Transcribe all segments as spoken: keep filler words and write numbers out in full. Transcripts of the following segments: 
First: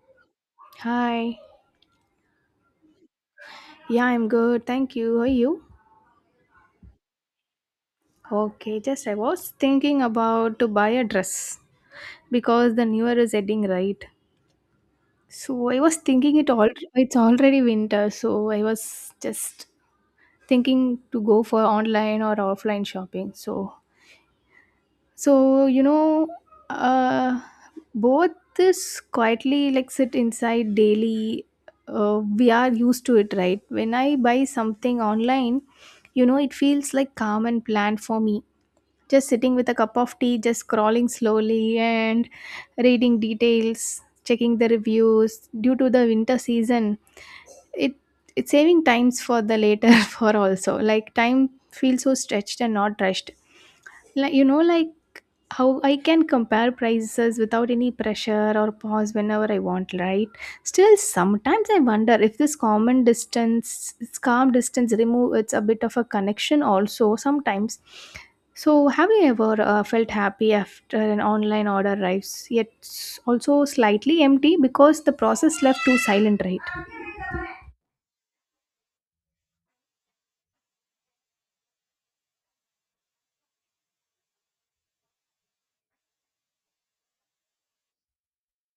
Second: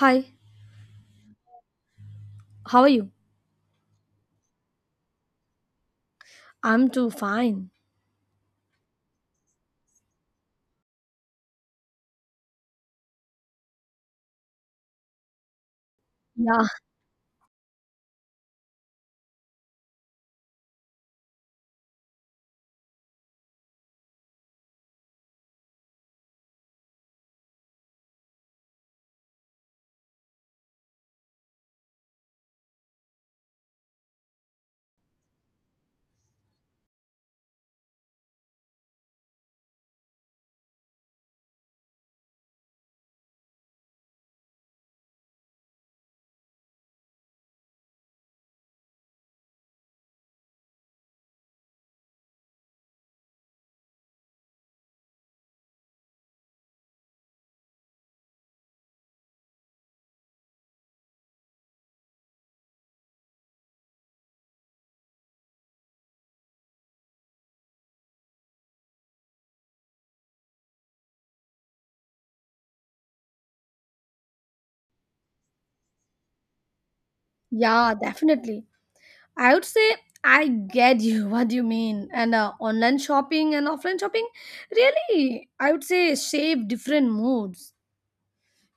Hi, Hi. how are you? Yeah, I'm good. Thank you. How are you? I'm too fine. Okay, just I was thinking about to buy a dress because the new year is ending, right? So I was thinking it Yeah, all it's already winter, so I was just thinking to go for online or offline shopping. So So, you know, uh, both this quietly like sit inside daily. Uh, we are used to it, right? When I buy something online, you know, it feels like calm and planned for me. Just sitting with a cup of tea, just scrolling slowly and reading details, checking the reviews due to the winter season. It it's saving times for the later for also. Like time feels so stretched and not rushed, like you know like how I can compare prices without any pressure or pause whenever I want, right? Still, sometimes I wonder if this common distance, this calm distance remove it's a bit of a connection also sometimes. So, have you ever uh, felt happy after an online order arrives, yet s- also slightly empty because the process left too silent, right? yeah, definitely. I would say I get you what you mean. And uh, Online shopping and offline shopping really, I would say, shape different moods.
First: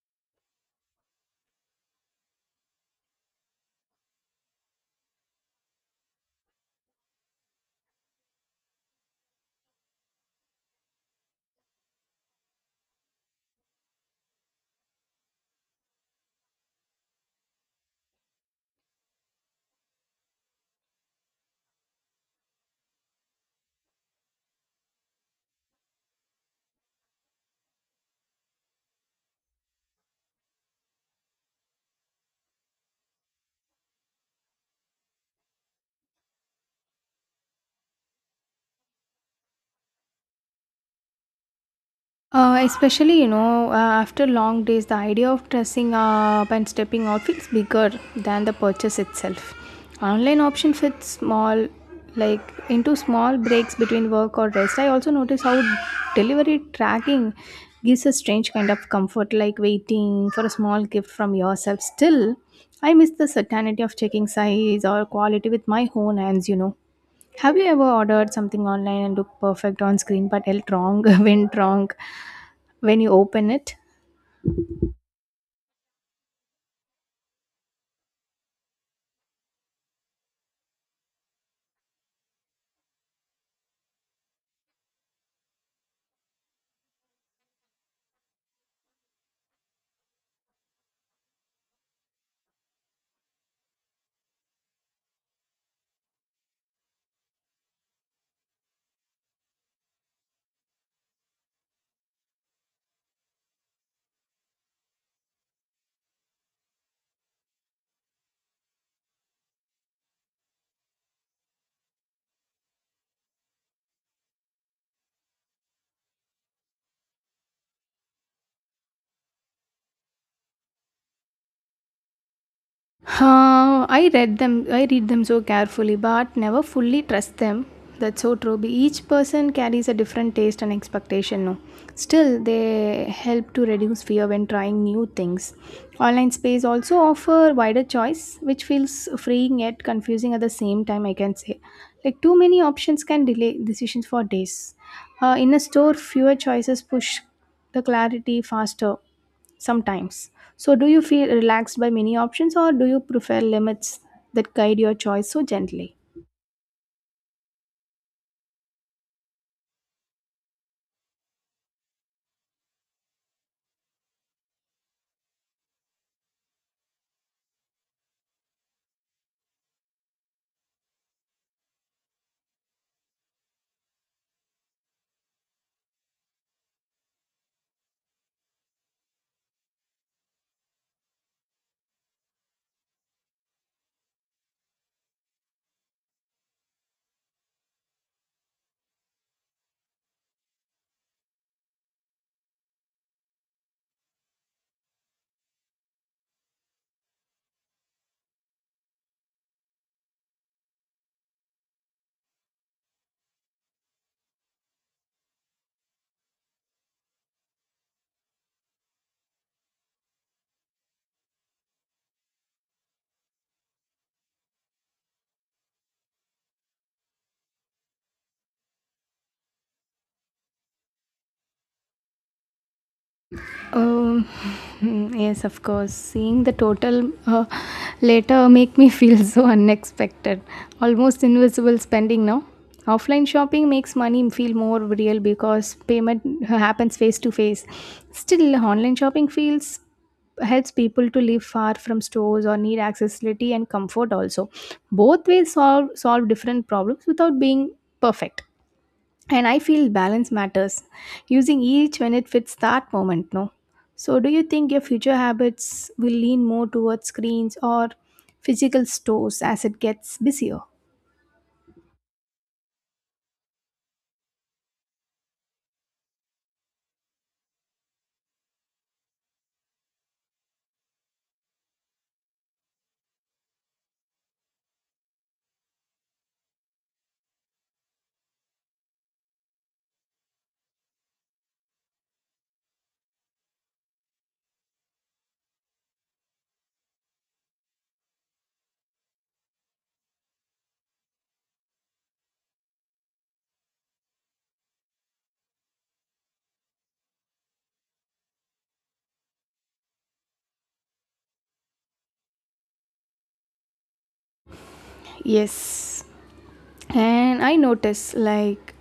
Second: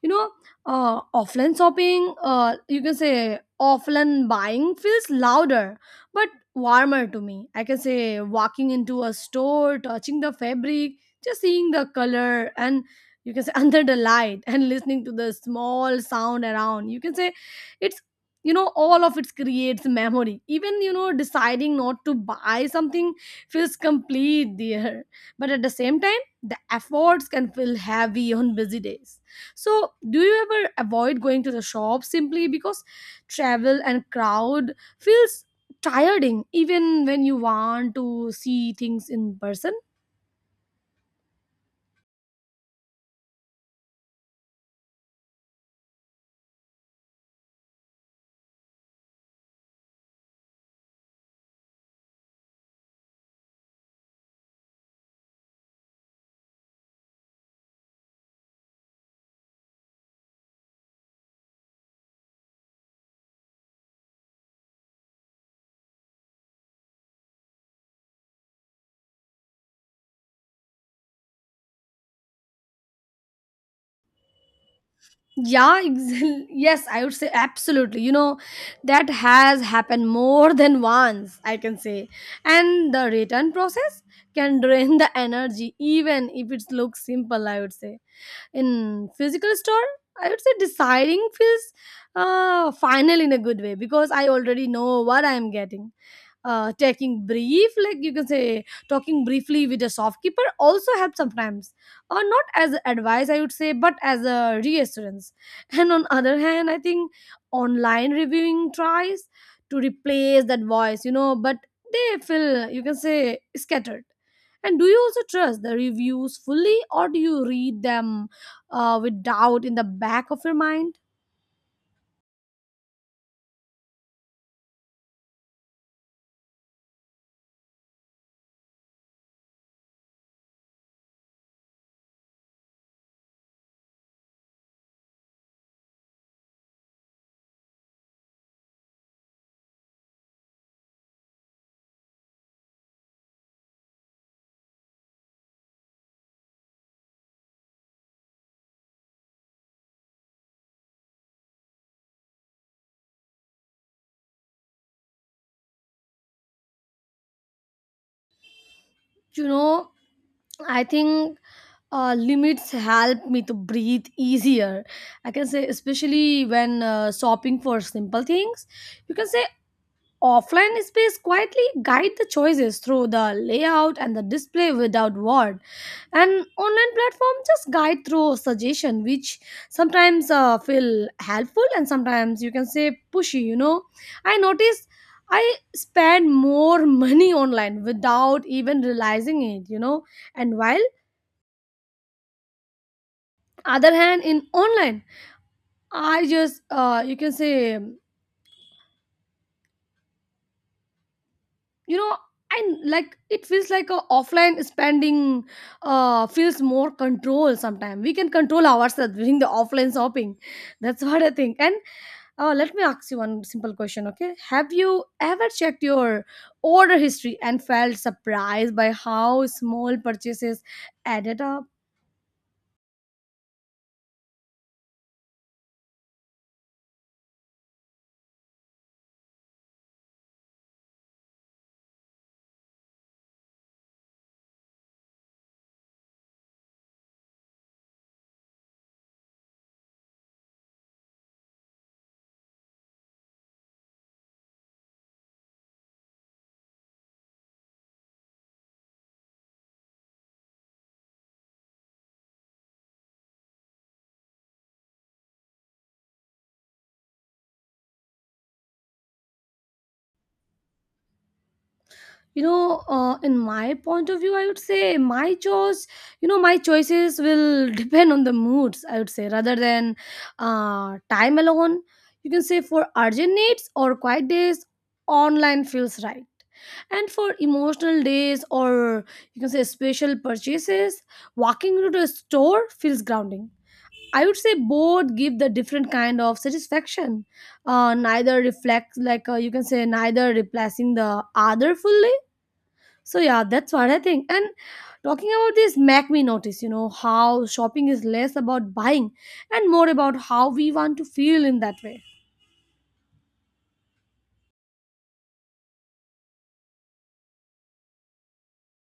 you know uh, Offline shopping, uh, you can say, offline buying feels louder but warmer to me, I can say. Walking into a store, touching the fabric, just seeing the color and, you can say, under the light, and listening to the small sound around, you can say, it's you know all of it creates memory. Even, you know, deciding not to buy something feels complete there. But at the same time, the efforts can feel heavy on busy days. So, do you ever avoid going to the shop simply because travel and crowd feels tiring even when you want to see things in person? Uh, especially, you know, uh, after long days, the idea of dressing up and stepping out feels bigger than the purchase itself. Online option fits small, like into small breaks between work or rest. I also notice how delivery tracking gives a strange kind of comfort, like waiting for a small gift from yourself. Still, I miss the certainty of checking size or quality with my own hands, you know. Have you ever ordered something online and looked perfect on screen but ate wrong went wrong when you open it? Yeah, exa- yes, I would say absolutely. You know, that has happened more than once, I can say. And the return process can drain the energy, even if it looks simple, I would say. In physical store, I would say deciding feels uh, final in a good way because I already know what I am getting. Uh, taking brief, like you can say, talking briefly with a shopkeeper also helps sometimes. Or not as advice, I would say, but as a reassurance. And on other hand, I think online reviewing tries to replace that voice, you know, but they feel, you can say, scattered. And do you also trust the reviews fully or do you read them uh, with doubt in the back of your mind? Uh, I read them. I read them so carefully, but never fully trust them. That's so true. Be- Each person carries a different taste and expectation. No, still they help to reduce fear when trying new things. Online space also offer wider choice, which feels freeing yet confusing at the same time. I can say, like too many options can delay decisions for days. Uh, in a store, fewer choices push the clarity faster. Sometimes. So, do you feel relaxed by many options or do you prefer limits that guide your choice so gently? You know, I think, uh, limits help me to breathe easier. I can say, especially when uh, shopping for simple things, you can say. Offline space quietly guide the choices through the layout and the display without word, and online platform just guide through suggestion, which sometimes uh, feel helpful and sometimes, you can say, pushy. You know, I notice I spend more money online without even realizing it. You know, and while other hand in online, I just, uh, you can say, you know, and like it feels like a offline spending uh feels more control. Sometimes we can control ourselves during the offline shopping, that's what I think. And uh, let me ask you one simple question, okay? Have you ever checked your order history and felt surprised by how small purchases added up? Um, yes, of course. Seeing the total uh, later make me feel so unexpected, almost invisible spending now. Offline shopping makes money feel more real because payment happens face to face. Still, online shopping feels helps people to live far from stores or need accessibility and comfort also. Both ways solve solve different problems without being perfect, and I feel balance matters, using each when it fits that moment, no? So, do you think your future habits will lean more towards screens or physical stores as it gets busier? You know, uh, in my point of view, I would say my choice, you know, my choices will depend on the moods, I would say, rather than uh, time alone. You can say, for urgent needs or quiet days, online feels right, and for emotional days or, you can say, special purchases, walking into a store feels grounding. I would say both give the different kind of satisfaction. Uh, neither reflects, like, uh, you can say, neither replacing the other fully. So yeah, that's what I think. And talking about this make me notice, you know, how shopping is less about buying and more about how we want to feel in that way. Yes, and I notice, like,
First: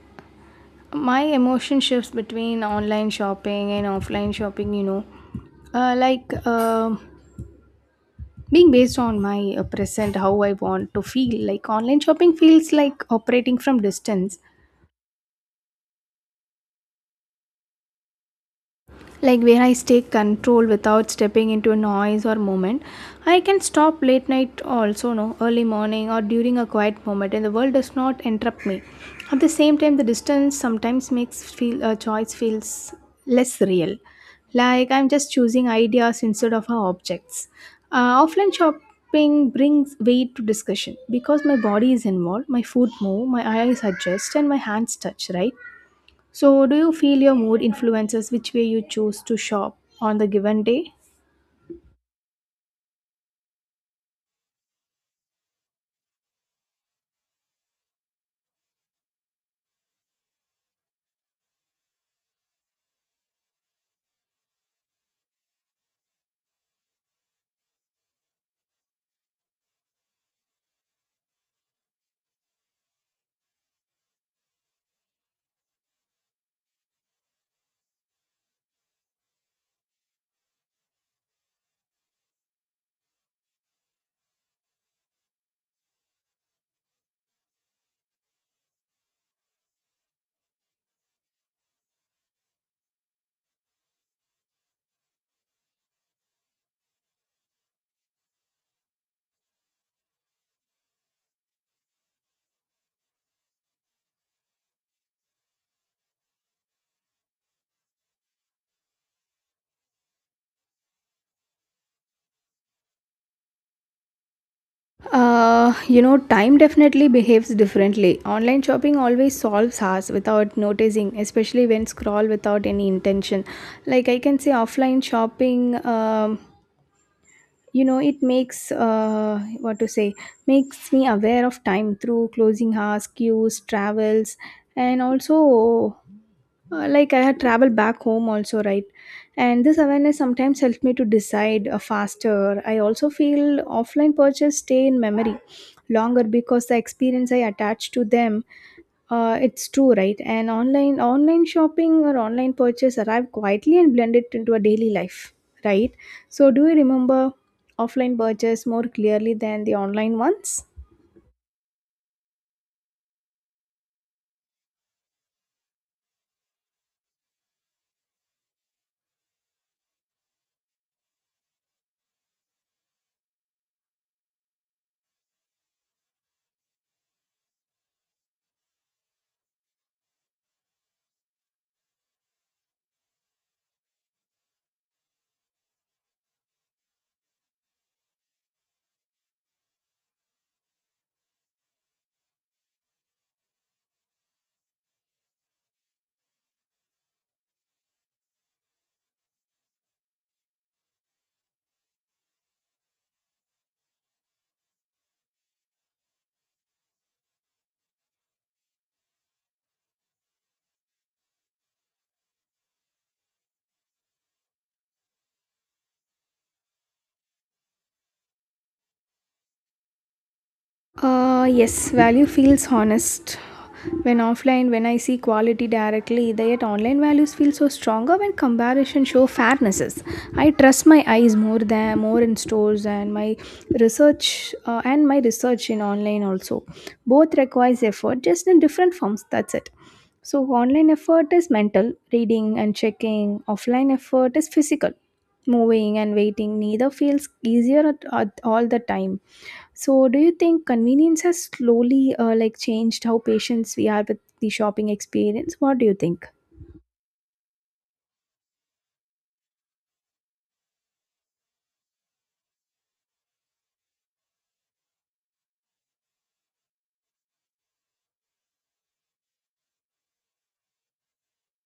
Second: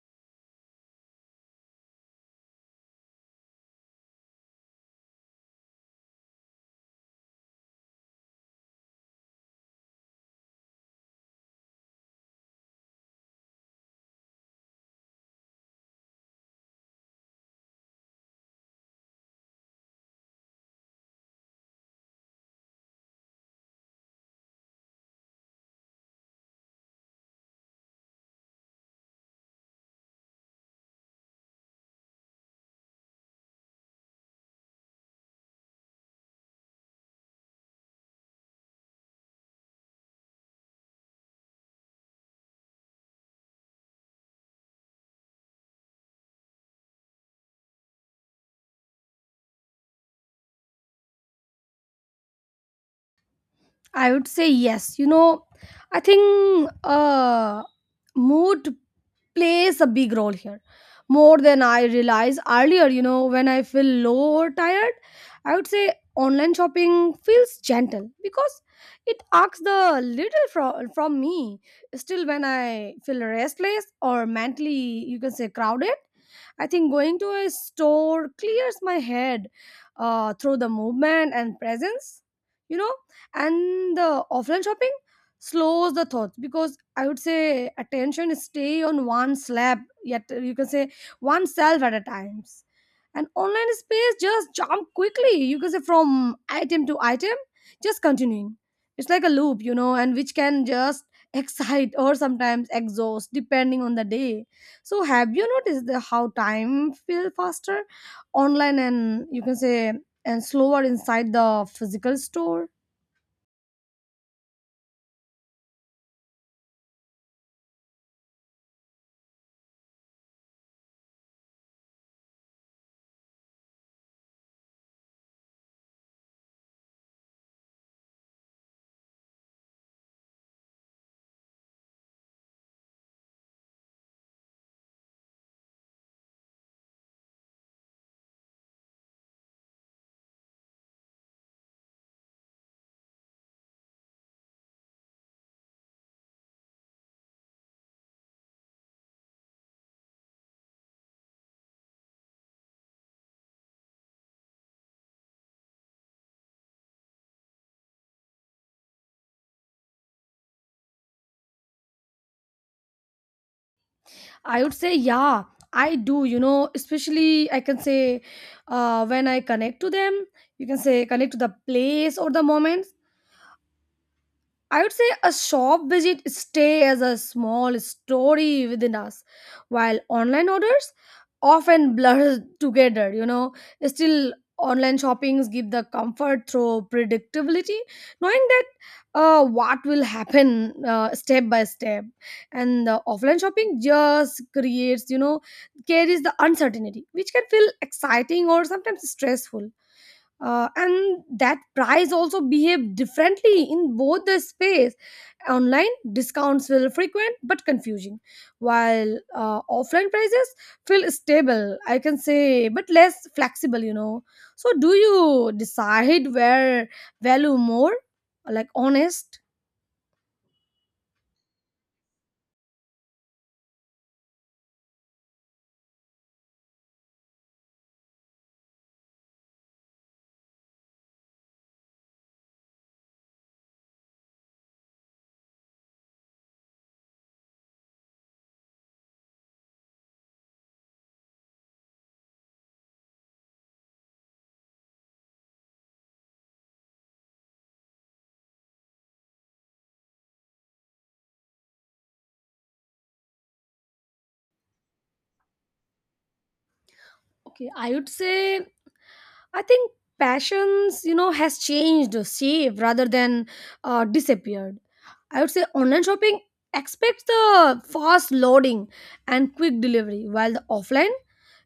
my emotion shifts between online shopping and offline shopping you know uh, Like, um being based on my uh, present, how I want to feel. Like online shopping feels like operating from distance, like where I stay control without stepping into a noise or moment. I can stop late night also, no, early morning or during a quiet moment, and the world does not interrupt me. At the same time, the distance sometimes makes feel a choice feels less real, like I'm just choosing ideas instead of our objects. Uh, offline shopping brings weight to discussion because my body is involved, my foot move, my eyes adjust, and my hands touch, right? So, do you feel your mood influences which way you choose to shop on the given day? I would say yes. You know, I think, uh, mood plays a big role here, more than I realized earlier. You know, when I feel low or tired, I would say online shopping feels gentle because it asks the little from from me. Still, when I feel restless or mentally, you can say, crowded, I think going to a store clears my head uh, through the movement and presence. You know, and the offline shopping slows the thoughts because, I would say, attention stay on one slab, yet, you can say, one self at a times. And online space just jump quickly, you can say, from item to item, just continuing. It's like a loop, you know, and which can just excite or sometimes exhaust depending on the day. So have you noticed the how time feel faster online and, you can say, and slower inside the physical store? Uh, you know, time definitely behaves differently. Online shopping always solves us without noticing, especially when scroll without any intention. Like I can say, offline shopping, um, you know, it makes uh, what to say, makes me aware of time through closing hours, queues, travels, and also uh, like I had traveled back home also, right? And this awareness sometimes helped me to decide uh, faster. I also feel offline purchase stay in memory longer because the experience I attach to them, uh, it's true, right? And online online shopping or online purchase arrive quietly and blend it into a daily life, right? So, do you remember offline purchase more clearly than the online ones? I would say, yeah, I do. You know, especially I can say uh, when I connect to them, you can say, connect to the place or the moment. I would say a shop visit stay as a small story within us, while online orders often blur together, you know. Still, online shoppings give the comfort through predictability, knowing that uh, what will happen uh, step by step. And the offline shopping just creates, you know, carries the uncertainty, which can feel exciting or sometimes stressful. Uh, and that price also behave differently in both the space. Online discounts feel frequent but confusing, while uh, offline prices feel stable, I can say, but less flexible, you know. So do you decide where value more, like honest? Uh, yes, value feels honest when offline, when I see quality directly, the yet online values feel so stronger when comparison show fairnesses. I trust my eyes more than more in stores, and my research uh, and my research in online also. Both requires effort, just in different forms. That's it. So online effort is mental, reading and checking. Offline effort is physical, moving and waiting. Neither feels easier at, at all the time. So, do you think convenience has slowly uh, like changed how patients we are with the shopping experience? What do you think? Okay, I would say, I think passions, you know, has changed, shaped rather than uh, disappeared. I would say online shopping expects the fast loading and quick delivery, while the offline,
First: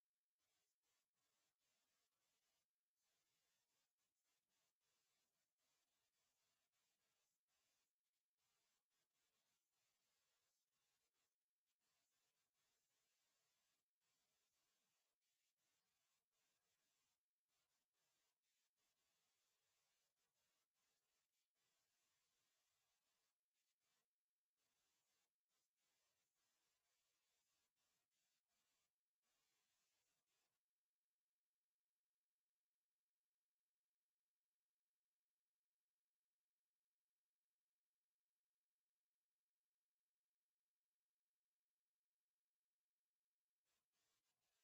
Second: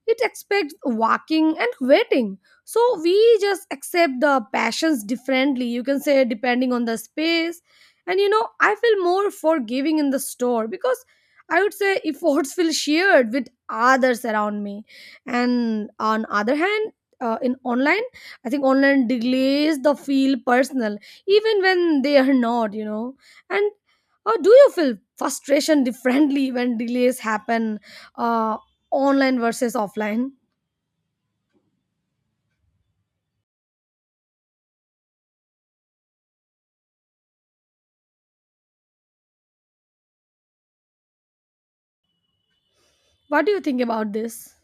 it expects walking and waiting. So we just accept the passions differently, you can say, depending on the space. And you know, I feel more forgiving in the store because, I would say, efforts feel shared with others around me. And on other hand, uh, in online, I think online delays the feel personal even when they are not, you know. And or do you feel frustration differently when delays happen, uh, online versus offline? What do you think about this?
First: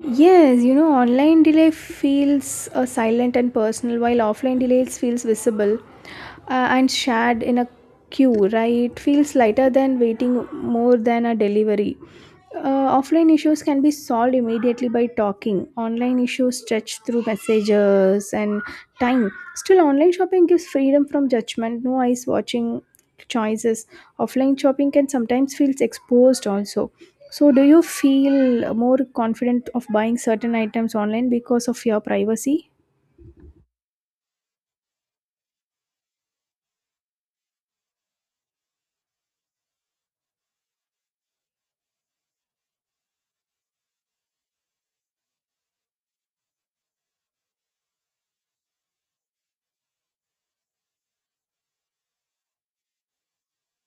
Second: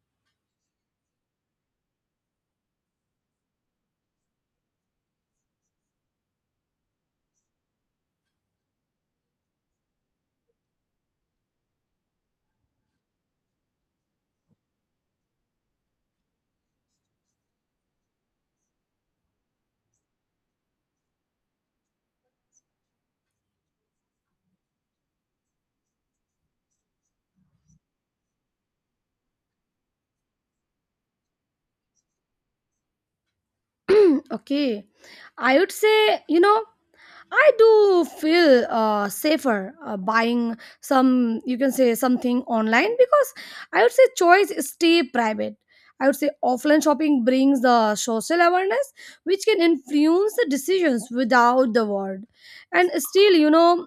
Yes, you know, online delay feels uh, silent and personal, while offline delays feels visible, uh, and shared in a queue, right? It feels lighter than waiting more than a delivery. Uh, offline issues can be solved immediately by talking. Online issues stretch through messages and time. Still, online shopping gives freedom from judgment, no eyes watching choices. Offline shopping can sometimes feels exposed also. So, do you feel more confident of buying certain items online because of your privacy? Okay, I would say, you know, I do feel uh, safer uh, buying some, you can say, something online because, I would say, choice stay private. I would say offline shopping brings the social awareness which can influence the decisions without the word. And still, you know,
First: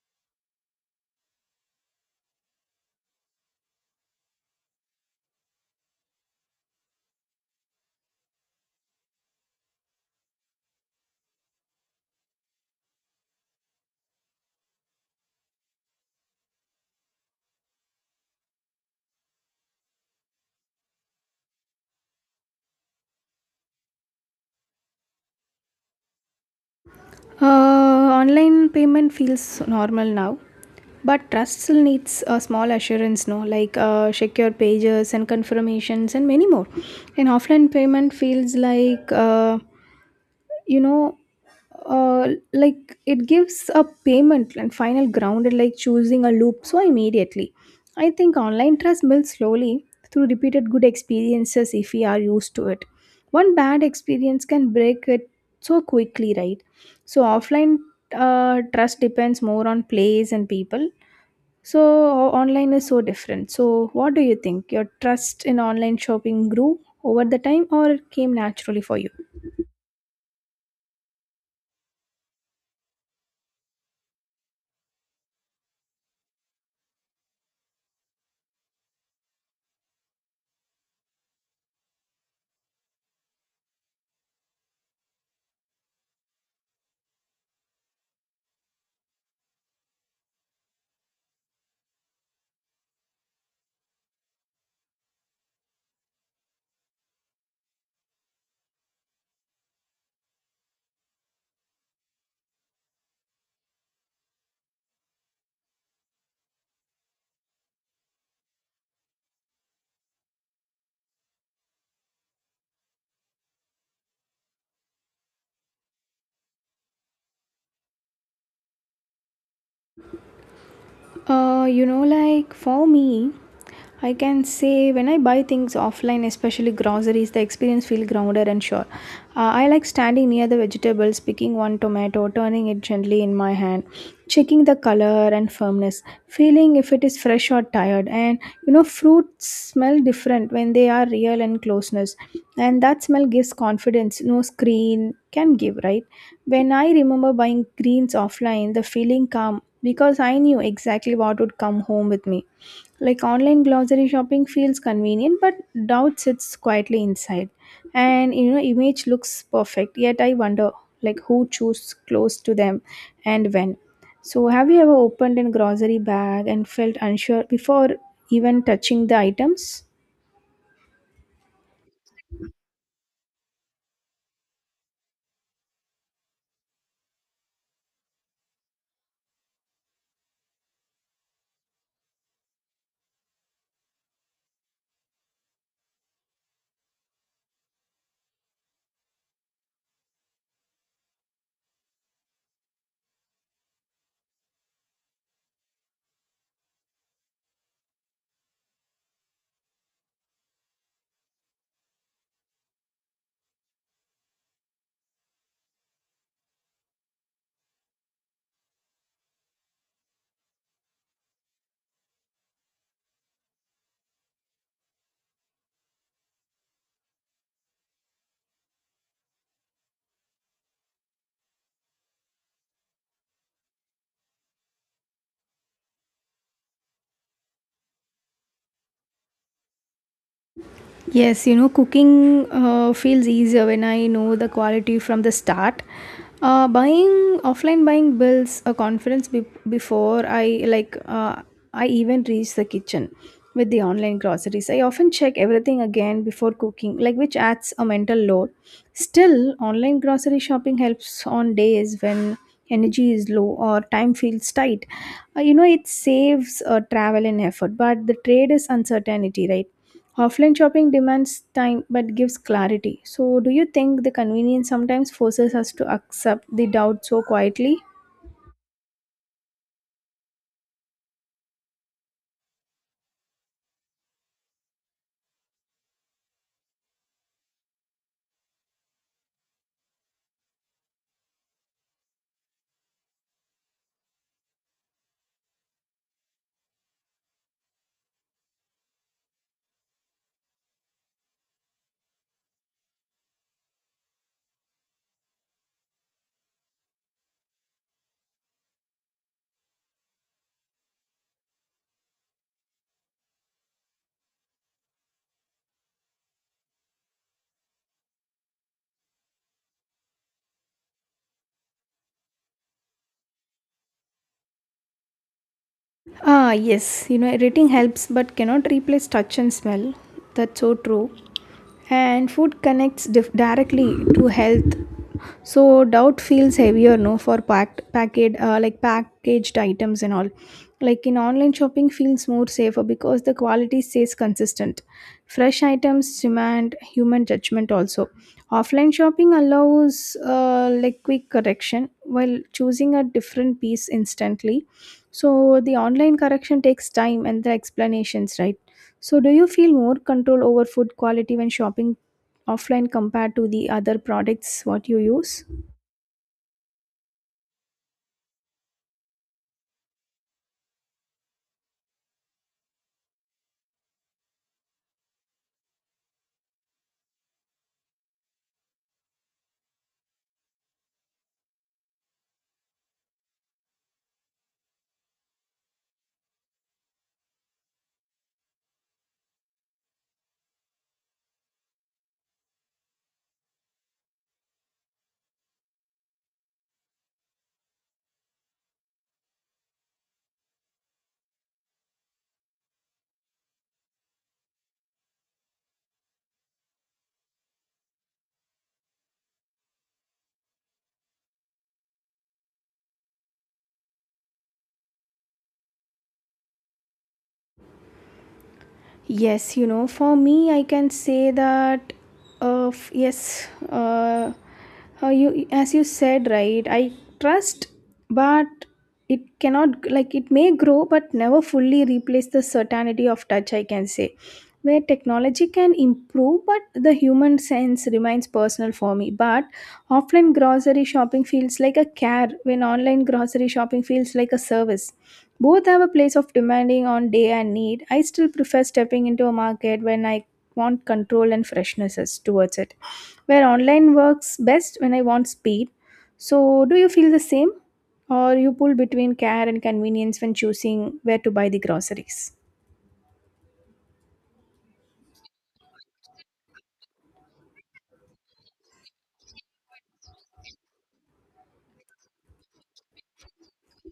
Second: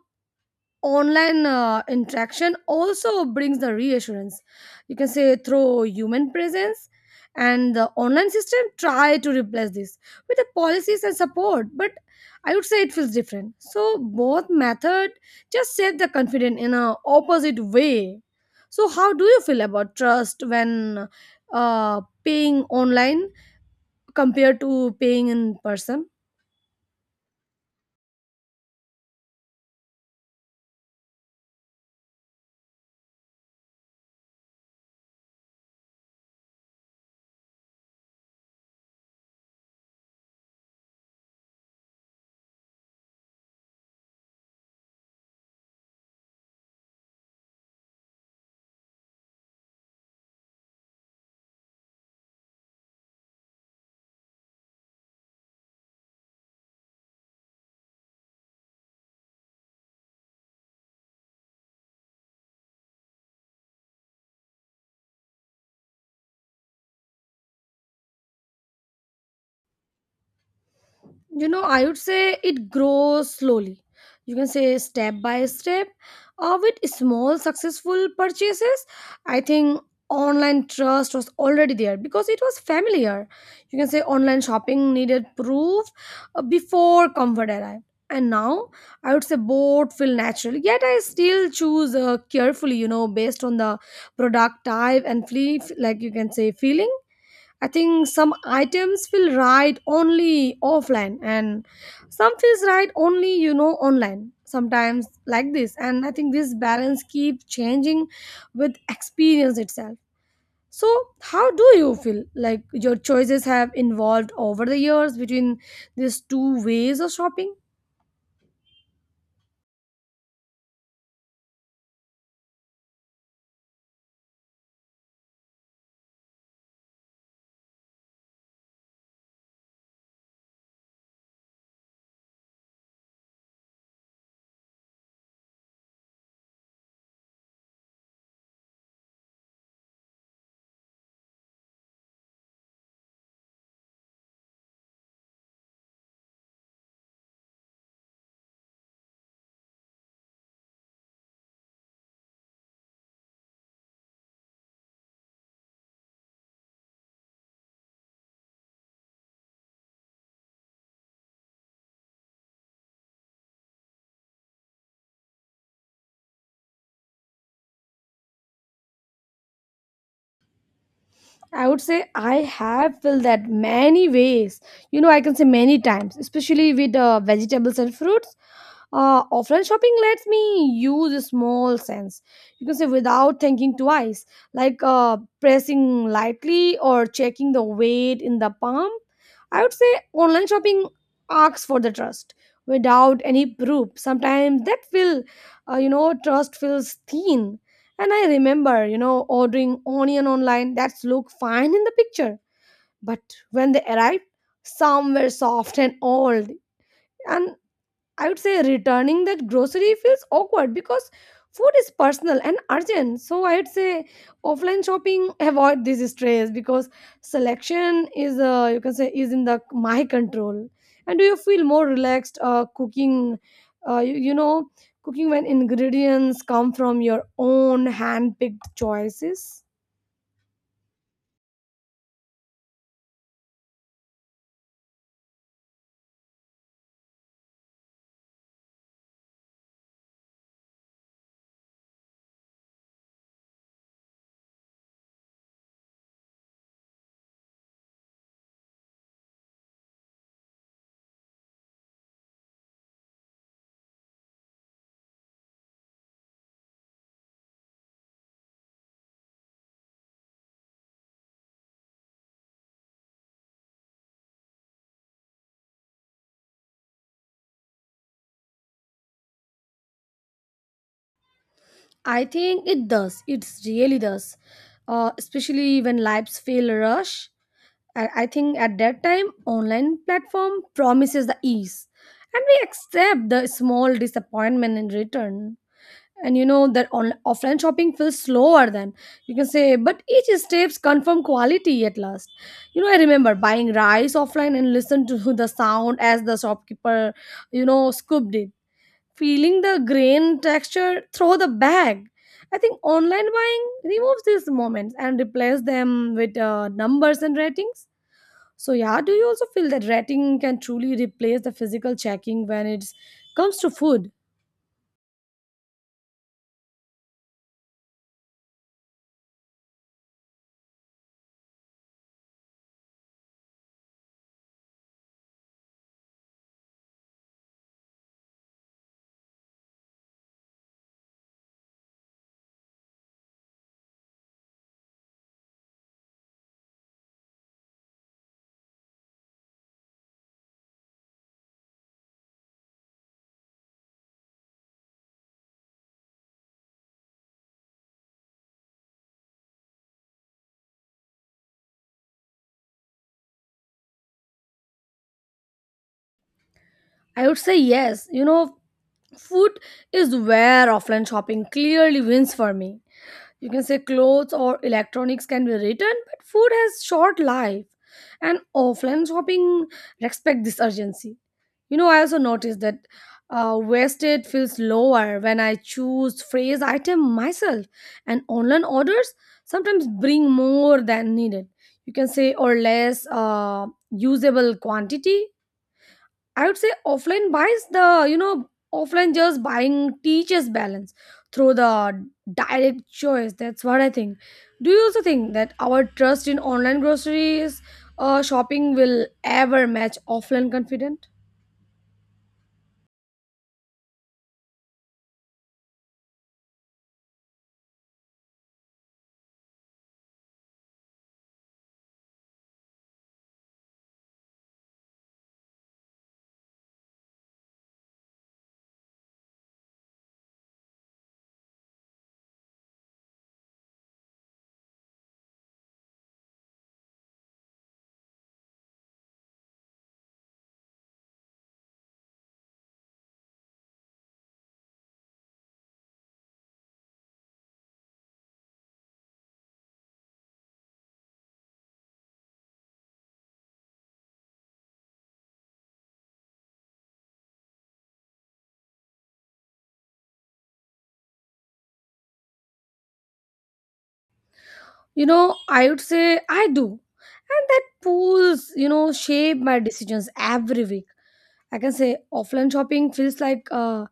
online uh, interaction also brings the reassurance, you can say, through human presence. And the online system try to replace this with the policies and support, but I would say it feels different. So both method just save the confidence in a opposite way. So how do you feel about trust when uh, paying online compared to paying in person? Uh, online payment feels normal now, but trust still needs a small assurance, no, like uh, secure pages and confirmations and many more. And offline payment feels like, uh, you know uh, like it gives a payment and final ground and like choosing a loop so immediately. I think online trust builds slowly through repeated good experiences. If we are used to it, one bad experience can break it so quickly, right? So offline uh, trust depends more on place and people. So o- online is so different. So, what do you think? Your trust in online shopping grew over the time, or it came naturally for you? You know, I would say it grows slowly, you can say, step by step, or with small successful purchases. I think online trust was already there because it was familiar. You can say online shopping needed proof uh, before comfort arrived. And now I would say both feel natural, yet I still choose uh, carefully, you know, based on the product type and flee, like, you can say, feeling. I think some items feel right only offline, and some feels right only, you know, online sometimes like this. And I think this balance keeps changing with experience itself. So how do you feel like your choices have evolved over the years between these two ways of shopping? Uh, you know, like for me, I can say when I buy things offline, especially groceries, the experience feels grounded and sure. Uh, I like standing near the vegetables, picking one tomato, turning it gently in my hand, checking the color and firmness, feeling if it is fresh or tired. And, you know, fruits smell different when they are real and closeness, and that smell gives confidence. No screen can give, right? When I remember buying greens offline, the feeling calm because I knew exactly what would come home with me. Like online glossary shopping feels convenient, but doubt sits quietly inside. And, you know, image looks perfect, yet I wonder like who chose close to them and when. So, have you ever opened a grocery bag and felt unsure before even touching the items? I would say I have felt that many ways. You know, I can say many times, especially with uh, vegetables and fruits. Uh, offline shopping lets me use a small sense, you can say, without thinking twice, like uh, pressing lightly or checking the weight in the palm. I would say online shopping asks for the trust without any proof. Sometimes that feel, uh, you know, trust feels thin. And I remember, you know, ordering onion online that's look fine in the picture, but when they arrived, some were soft and old. And I would say returning the grocery feels awkward because food is personal and urgent. So I would say offline shopping avoid this stress because selection is, uh, you can say, is in the my control. And do you feel more relaxed uh, cooking? Uh, you, you know, cooking when ingredients come from your own hand picked choices. Yes, you know, cooking uh, feels easier when I know the quality from the start. Uh, buying offline buying builds a confidence, be- before I, like, uh, I even reach the kitchen. With the online groceries, I often check everything again before cooking, like, which adds a mental load. Still, online grocery shopping helps on days when energy is low or time feels tight. Uh, you know, it saves uh, travel and effort, but the trade is uncertainty, right? Offline shopping demands time but gives clarity. So, do you think the convenience sometimes forces us to accept the doubt so quietly? I think it does. It really does. Uh, especially when lives feel rush. I, I think at that time, online platform promises the ease, and we accept the small disappointment in return. And you know that on, offline shopping feels slower than, you can say, but each steps confirm quality at last. You know, I remember buying rice offline and listen to the sound as the shopkeeper, you know, scooped it, feeling the grain texture through the bag. I think online buying removes these moments and replaces them with uh, numbers and ratings. So yeah, do you also feel that rating can truly replace the physical checking when it comes to food? Ah, yes, you know, rating helps but cannot replace touch and smell. That's so true. And food connects dif- directly to health. So doubt feels heavier, no, for packed, packaged, uh, like packaged items and all. Like in online shopping, feels more safer because the quality stays consistent. Fresh items demand human judgment also. Offline shopping allows uh, like quick correction while choosing a different piece instantly, so the online correction takes time and the explanations, right? So, do you feel more control over food quality when shopping offline compared to the other products what you use? I would say yes. You know, food is where offline shopping clearly wins for me. You can say clothes or electronics can be returned, but food has short life. And offline shopping respect this urgency. You know, I also noticed that uh, wasted feels lower when I choose phrase item myself, and online orders sometimes bring more than needed. You can say, or less uh, usable quantity. I would say offline buys the you know offline just buying teaches balance through the direct choice. That's what I think. Do you also think that our trust in online groceries uh, shopping will ever match offline confident? Yes, you know, for me, I can say that, uh, f- yes, uh, how you, as you said, right? I trust, but it cannot, like it may grow, but never fully replace the certainty of touch. I can say, where technology can improve, but the human sense remains personal for me. But offline grocery shopping feels like a care, when online grocery shopping feels like a service. Both have a place of demanding on day and need. I still prefer stepping into a market when I want control and freshnesses towards it, where online works best when I want speed. So, do you feel the same, or you pull between care and convenience when choosing where to buy the groceries? You know, I would say I do. And that pulls, you know, shape my decisions every week. I can say offline shopping feels like uh,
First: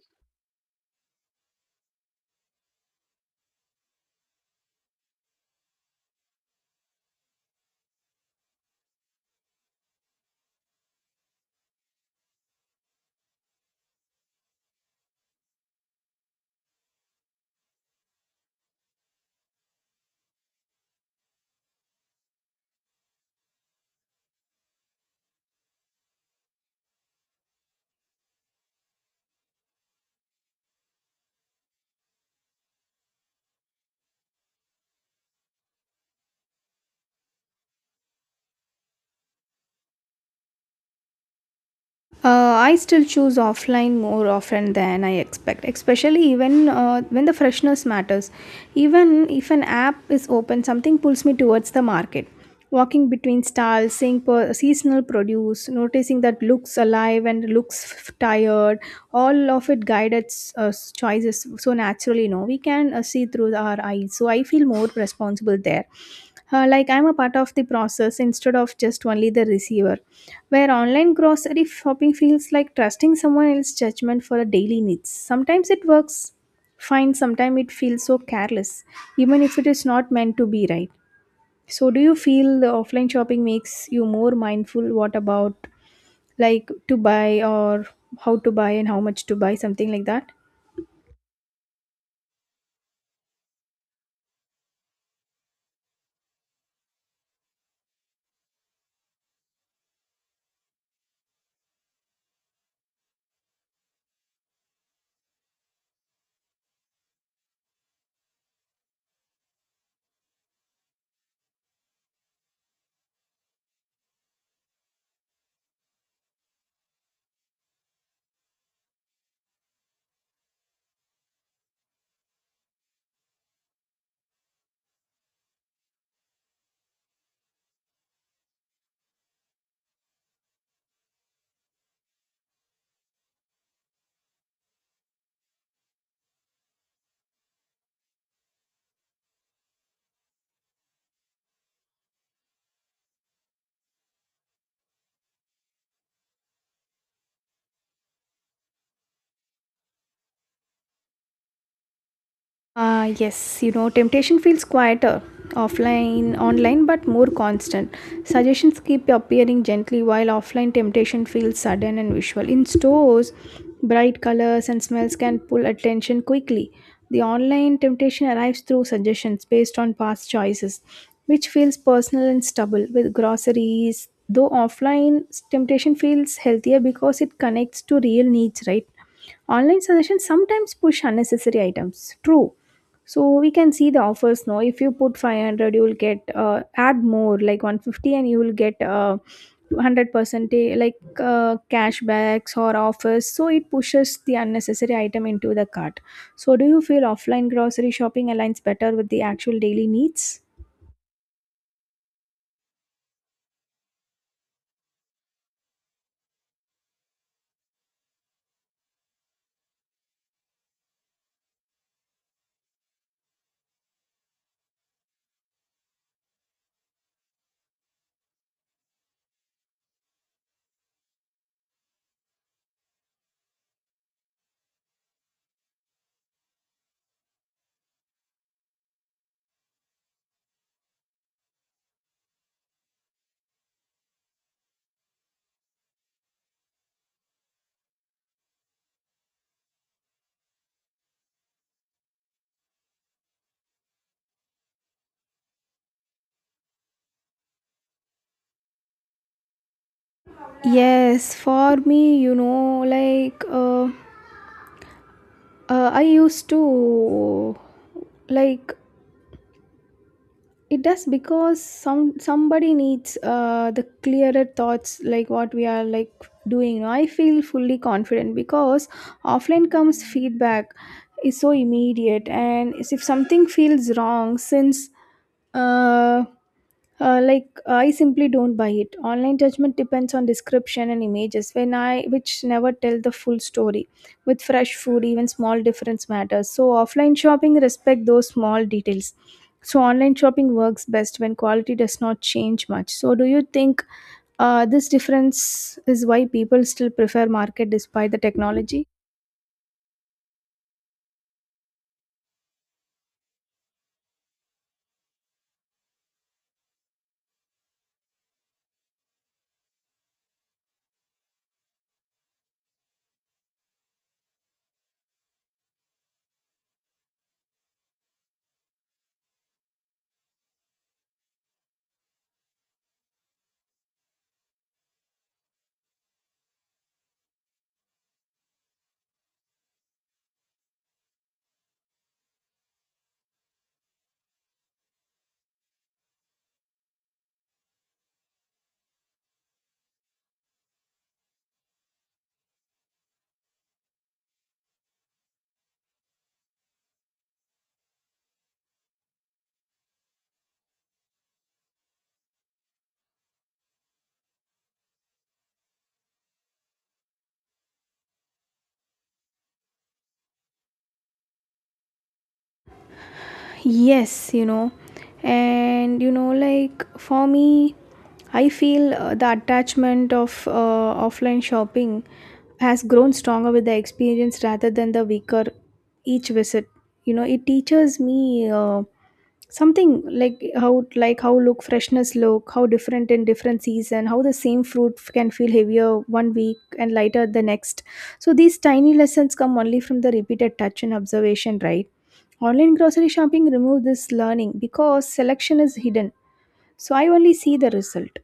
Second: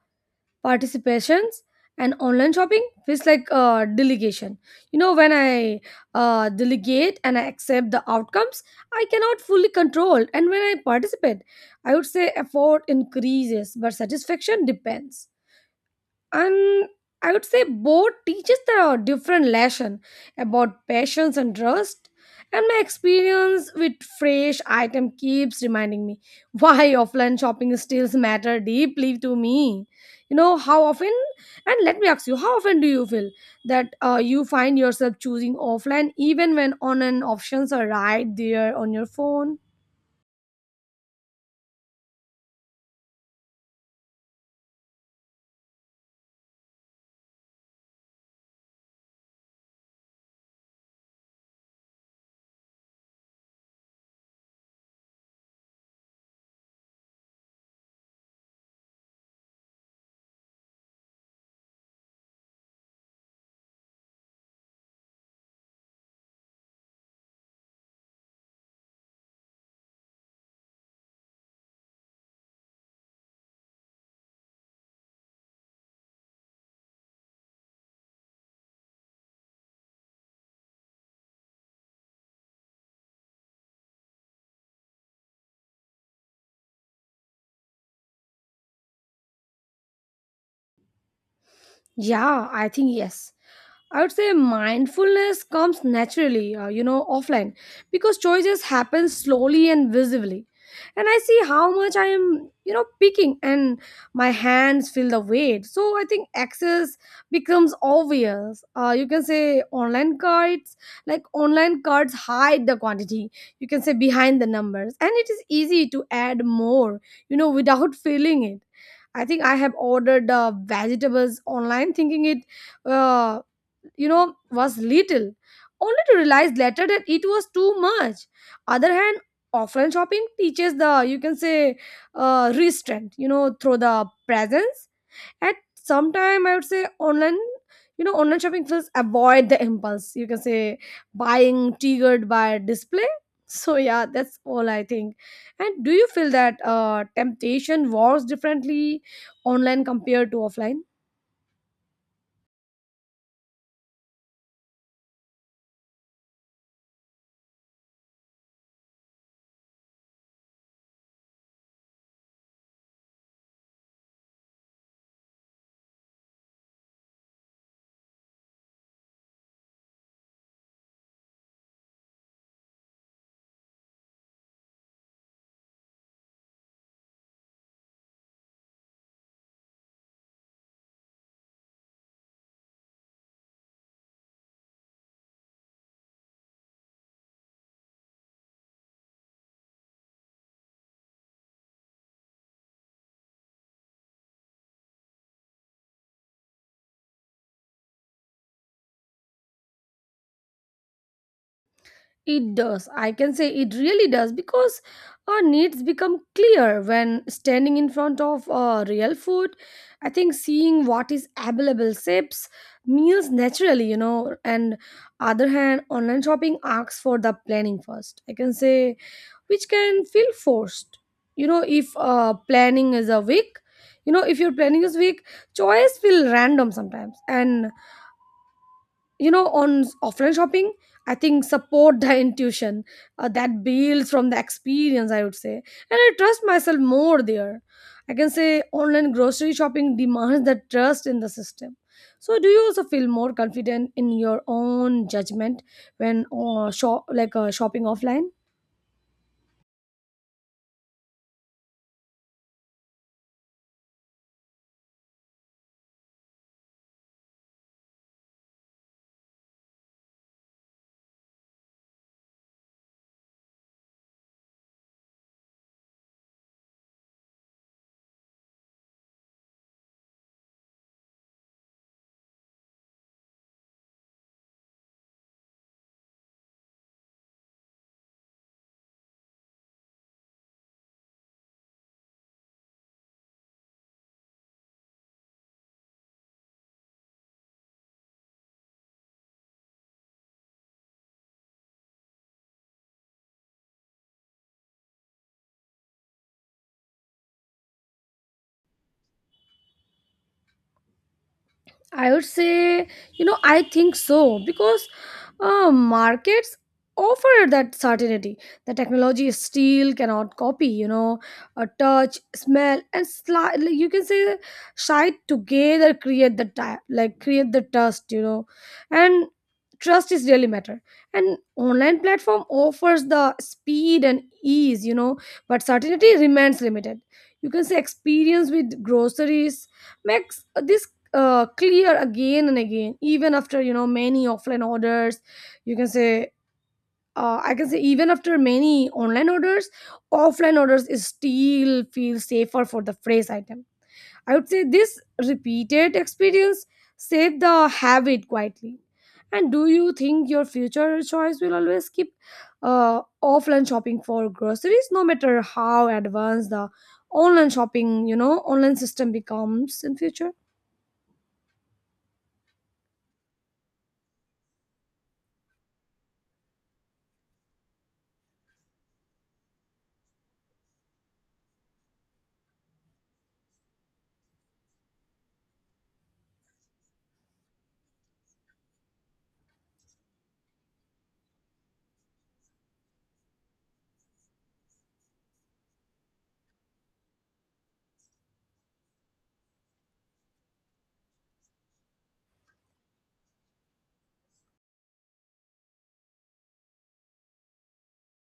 participations, and online shopping feels like uh, delegation. You know, when I uh, delegate and I accept the outcomes, I cannot fully control. And when I participate, I would say effort increases, but satisfaction depends. And I would say both teaches the different lesson about patience and trust, and my experience with fresh item keeps reminding me why offline shopping still matter deeply to me. You know how often, and let me ask you, how often do you feel that uh, you find yourself choosing offline even when online options are right there on your phone? Uh, I still choose offline more often than I expect, especially even uh, when the freshness matters. Even if an app is open, something pulls me towards the market. Walking between stalls, seeing per- seasonal produce, noticing that looks alive and looks f- tired, all of it guided uh, choices so naturally. No, we can uh, see through our eyes. So I feel more responsible there, uh, like I'm a part of the process instead of just only the receiver, where online grocery shopping feels like trusting someone else's judgment for a daily needs. Sometimes it works fine, sometimes it feels so careless, even if it is not meant to be, right? So do you feel the offline shopping makes you more mindful? What about like to buy, or how to buy, and how much to buy, something like that? Yeah, I think yes. I would say mindfulness comes naturally, uh, you know, offline, because choices happen slowly and visibly. And I see how much I am, you know, picking, and my hands feel the weight. So I think access becomes obvious. Uh, you can say online cards, like online cards hide the quantity, you can say behind the numbers. And it is easy to add more, you know, without feeling it. I think I have ordered uh, vegetables online thinking it, uh, you know, was little, only to realize later that it was too much. Other hand, offline shopping teaches the, you can say, uh, restraint, you know, through the presence. At some time I would say online, you know, online shopping feels avoid the impulse, you can say, buying triggered by display. So yeah, that's all I think. And do you feel that uh, temptation works differently online compared to offline? Uh, yes, you know, temptation feels quieter offline, online, but more constant. Suggestions keep appearing gently, while offline temptation feels sudden and visual. In stores, bright colors and smells can pull attention quickly. The online temptation arrives through suggestions based on past choices, which feels personal and stubble with groceries. Though offline temptation feels healthier because it connects to real needs, right? Online suggestions sometimes push unnecessary items. True, so we can see the offers now. If you put five hundred, you will get uh, add more like one hundred fifty and you will get uh, one hundred percent, eh, like uh, cashbacks or offers. So it pushes the unnecessary item into the cart. So do you feel offline grocery shopping aligns better with the actual daily needs? It does. I can say it really does, because our needs become clear when standing in front of uh, real food. I think seeing what is available shapes meals naturally, you know. And other hand, online shopping asks for the planning first. I can say which can feel forced. You know, if uh, planning is a weak, you know, if your planning is weak, choice feel random sometimes. And you know, on s- offline shopping I think support the intuition, uh, that builds from the experience, I would say. And I trust myself more there. I can say online grocery shopping demands that trust in the system. So do you also feel more confident in your own judgment when uh, shop like uh, shopping offline? Yes, for me, you know, like uh, uh, I used to, like, it does because some somebody needs uh, the clearer thoughts like what we are like doing. I feel fully confident because offline comes feedback is so immediate, and if something feels wrong since uh, uh, like I simply don't buy it. Online judgment depends on description and images, when I which never tell the full story. With fresh food, even small difference matters. So offline shopping respect those small details. So online shopping works best when quality does not change much. So do you think uh, this difference is why people still prefer market despite the technology? I would say, you know, I think so, because uh, markets offer that certainty. The technology still cannot copy, you know, a touch, smell, and sli- like, you can say, side together create the ti- like create the trust, you know. And trust is really matter. And online platform offers the speed and ease, you know, but certainty remains limited. You can say experience with groceries makes uh, this uh, clear again and again, even after, you know, many offline orders. You can say, uh, I can say, even after many online orders, offline orders is still feel safer for the fresh item. I would say this repeated experience saved the habit quietly. And do you think your future choice will always keep uh, offline shopping for groceries, no matter how advanced the online shopping, you know, online system becomes in future? Yes, you know, and you know, like for me, I feel uh, the attachment of uh, offline shopping has grown stronger with the experience rather than the weaker each visit. You know, it teaches me uh, something like how like how look freshness look, how different in different season, how the same fruit f- can feel heavier one week and lighter the next. So these tiny lessons come only from the repeated touch and observation, right? Online grocery shopping removes this learning because selection is hidden. So I only see the result,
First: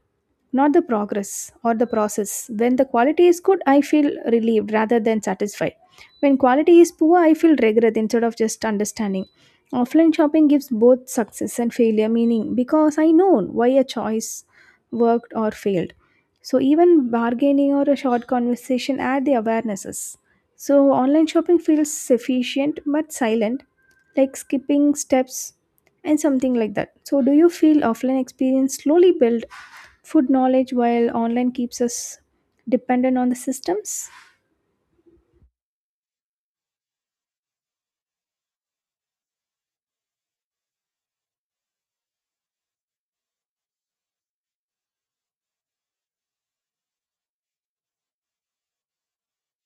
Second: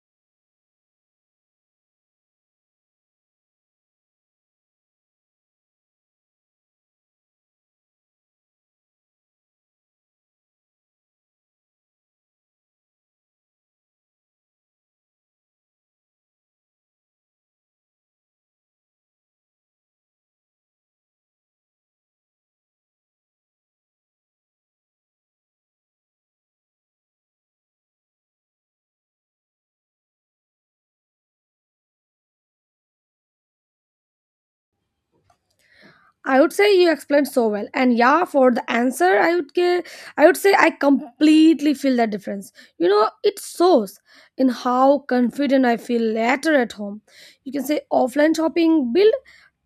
not the progress or the process. When the quality is good, I feel relieved rather than satisfied. When quality is poor, I feel regret instead of just understanding. Offline shopping gives both success and failure meaning because I know why a choice worked or failed. So even bargaining or a short conversation add the awarenesses. So online shopping feels efficient but silent, like skipping steps and something like that. So do you feel offline experience slowly build food knowledge while online keeps us dependent on the systems? I would say you explained so well. And yeah, for the answer, I would ge- I would say I completely feel that difference. You know, it shows in how confident I feel later at home. You can say offline shopping build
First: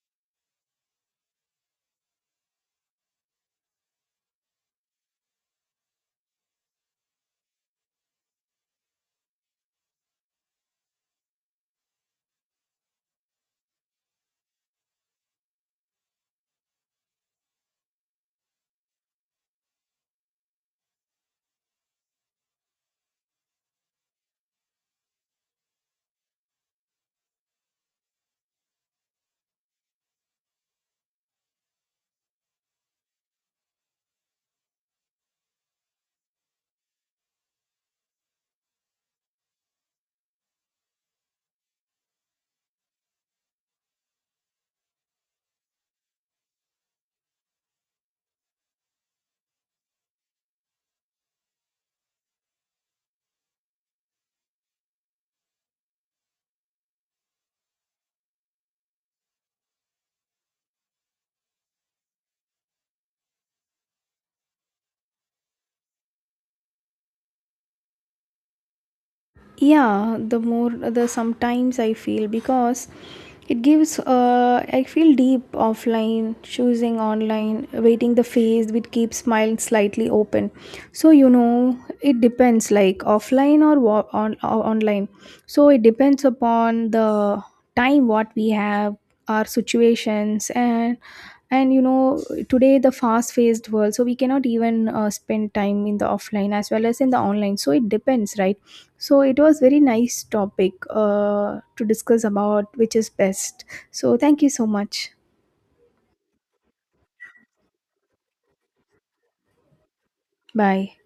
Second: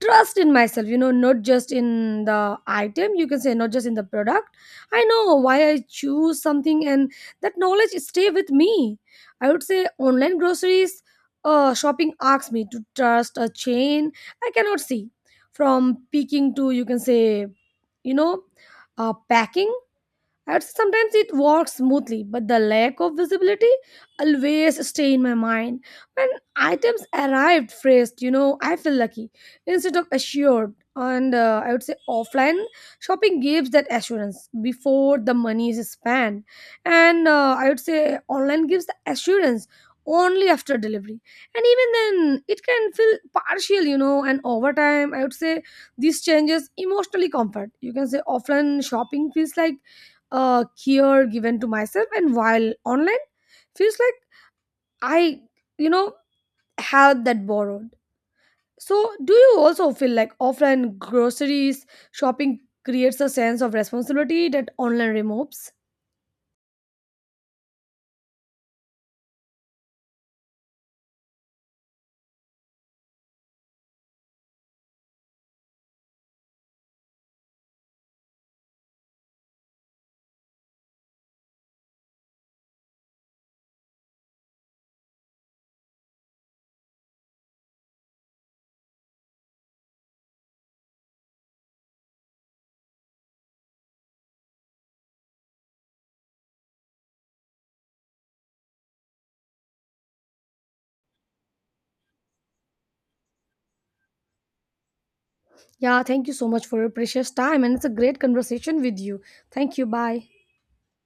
trust in myself, you know, not just in the item, you can say not just in the product. I know why I choose something, and that knowledge stay with me. I would say online groceries uh, shopping asks me to trust a chain I cannot see, from picking to, you can say, you know, uh, packing. I'd say sometimes it works smoothly, but the lack of visibility always stay in my mind. When items arrived phrased, you know, I feel lucky instead of assured. And uh, I would say offline shopping gives that assurance before the money is spent. And uh, I would say online gives the assurance only after delivery. And even then, it can feel partial, you know. And over time, I would say this changes emotionally comfort. You can say offline shopping feels like uh, care given to myself, and while online feels like i, you know, have that borrowed. So do you also feel like offline groceries shopping creates a sense of responsibility that online removes? Yeah, the more the sometimes I feel because it gives uh, I feel deep offline choosing, online waiting the face with keep smile slightly open. So you know, it depends, like offline or, wa- on, or online. So it depends upon the time what we have, our situations, and and you know, today the fast paced world, so we cannot even uh, spend time in the offline as well as in the online, so it depends, right? So it was very nice topic uh, to discuss about which is best. So thank you so much. Yeah, thank you so much for your precious time, and it's a great conversation with you. Thank you, bye. Bye.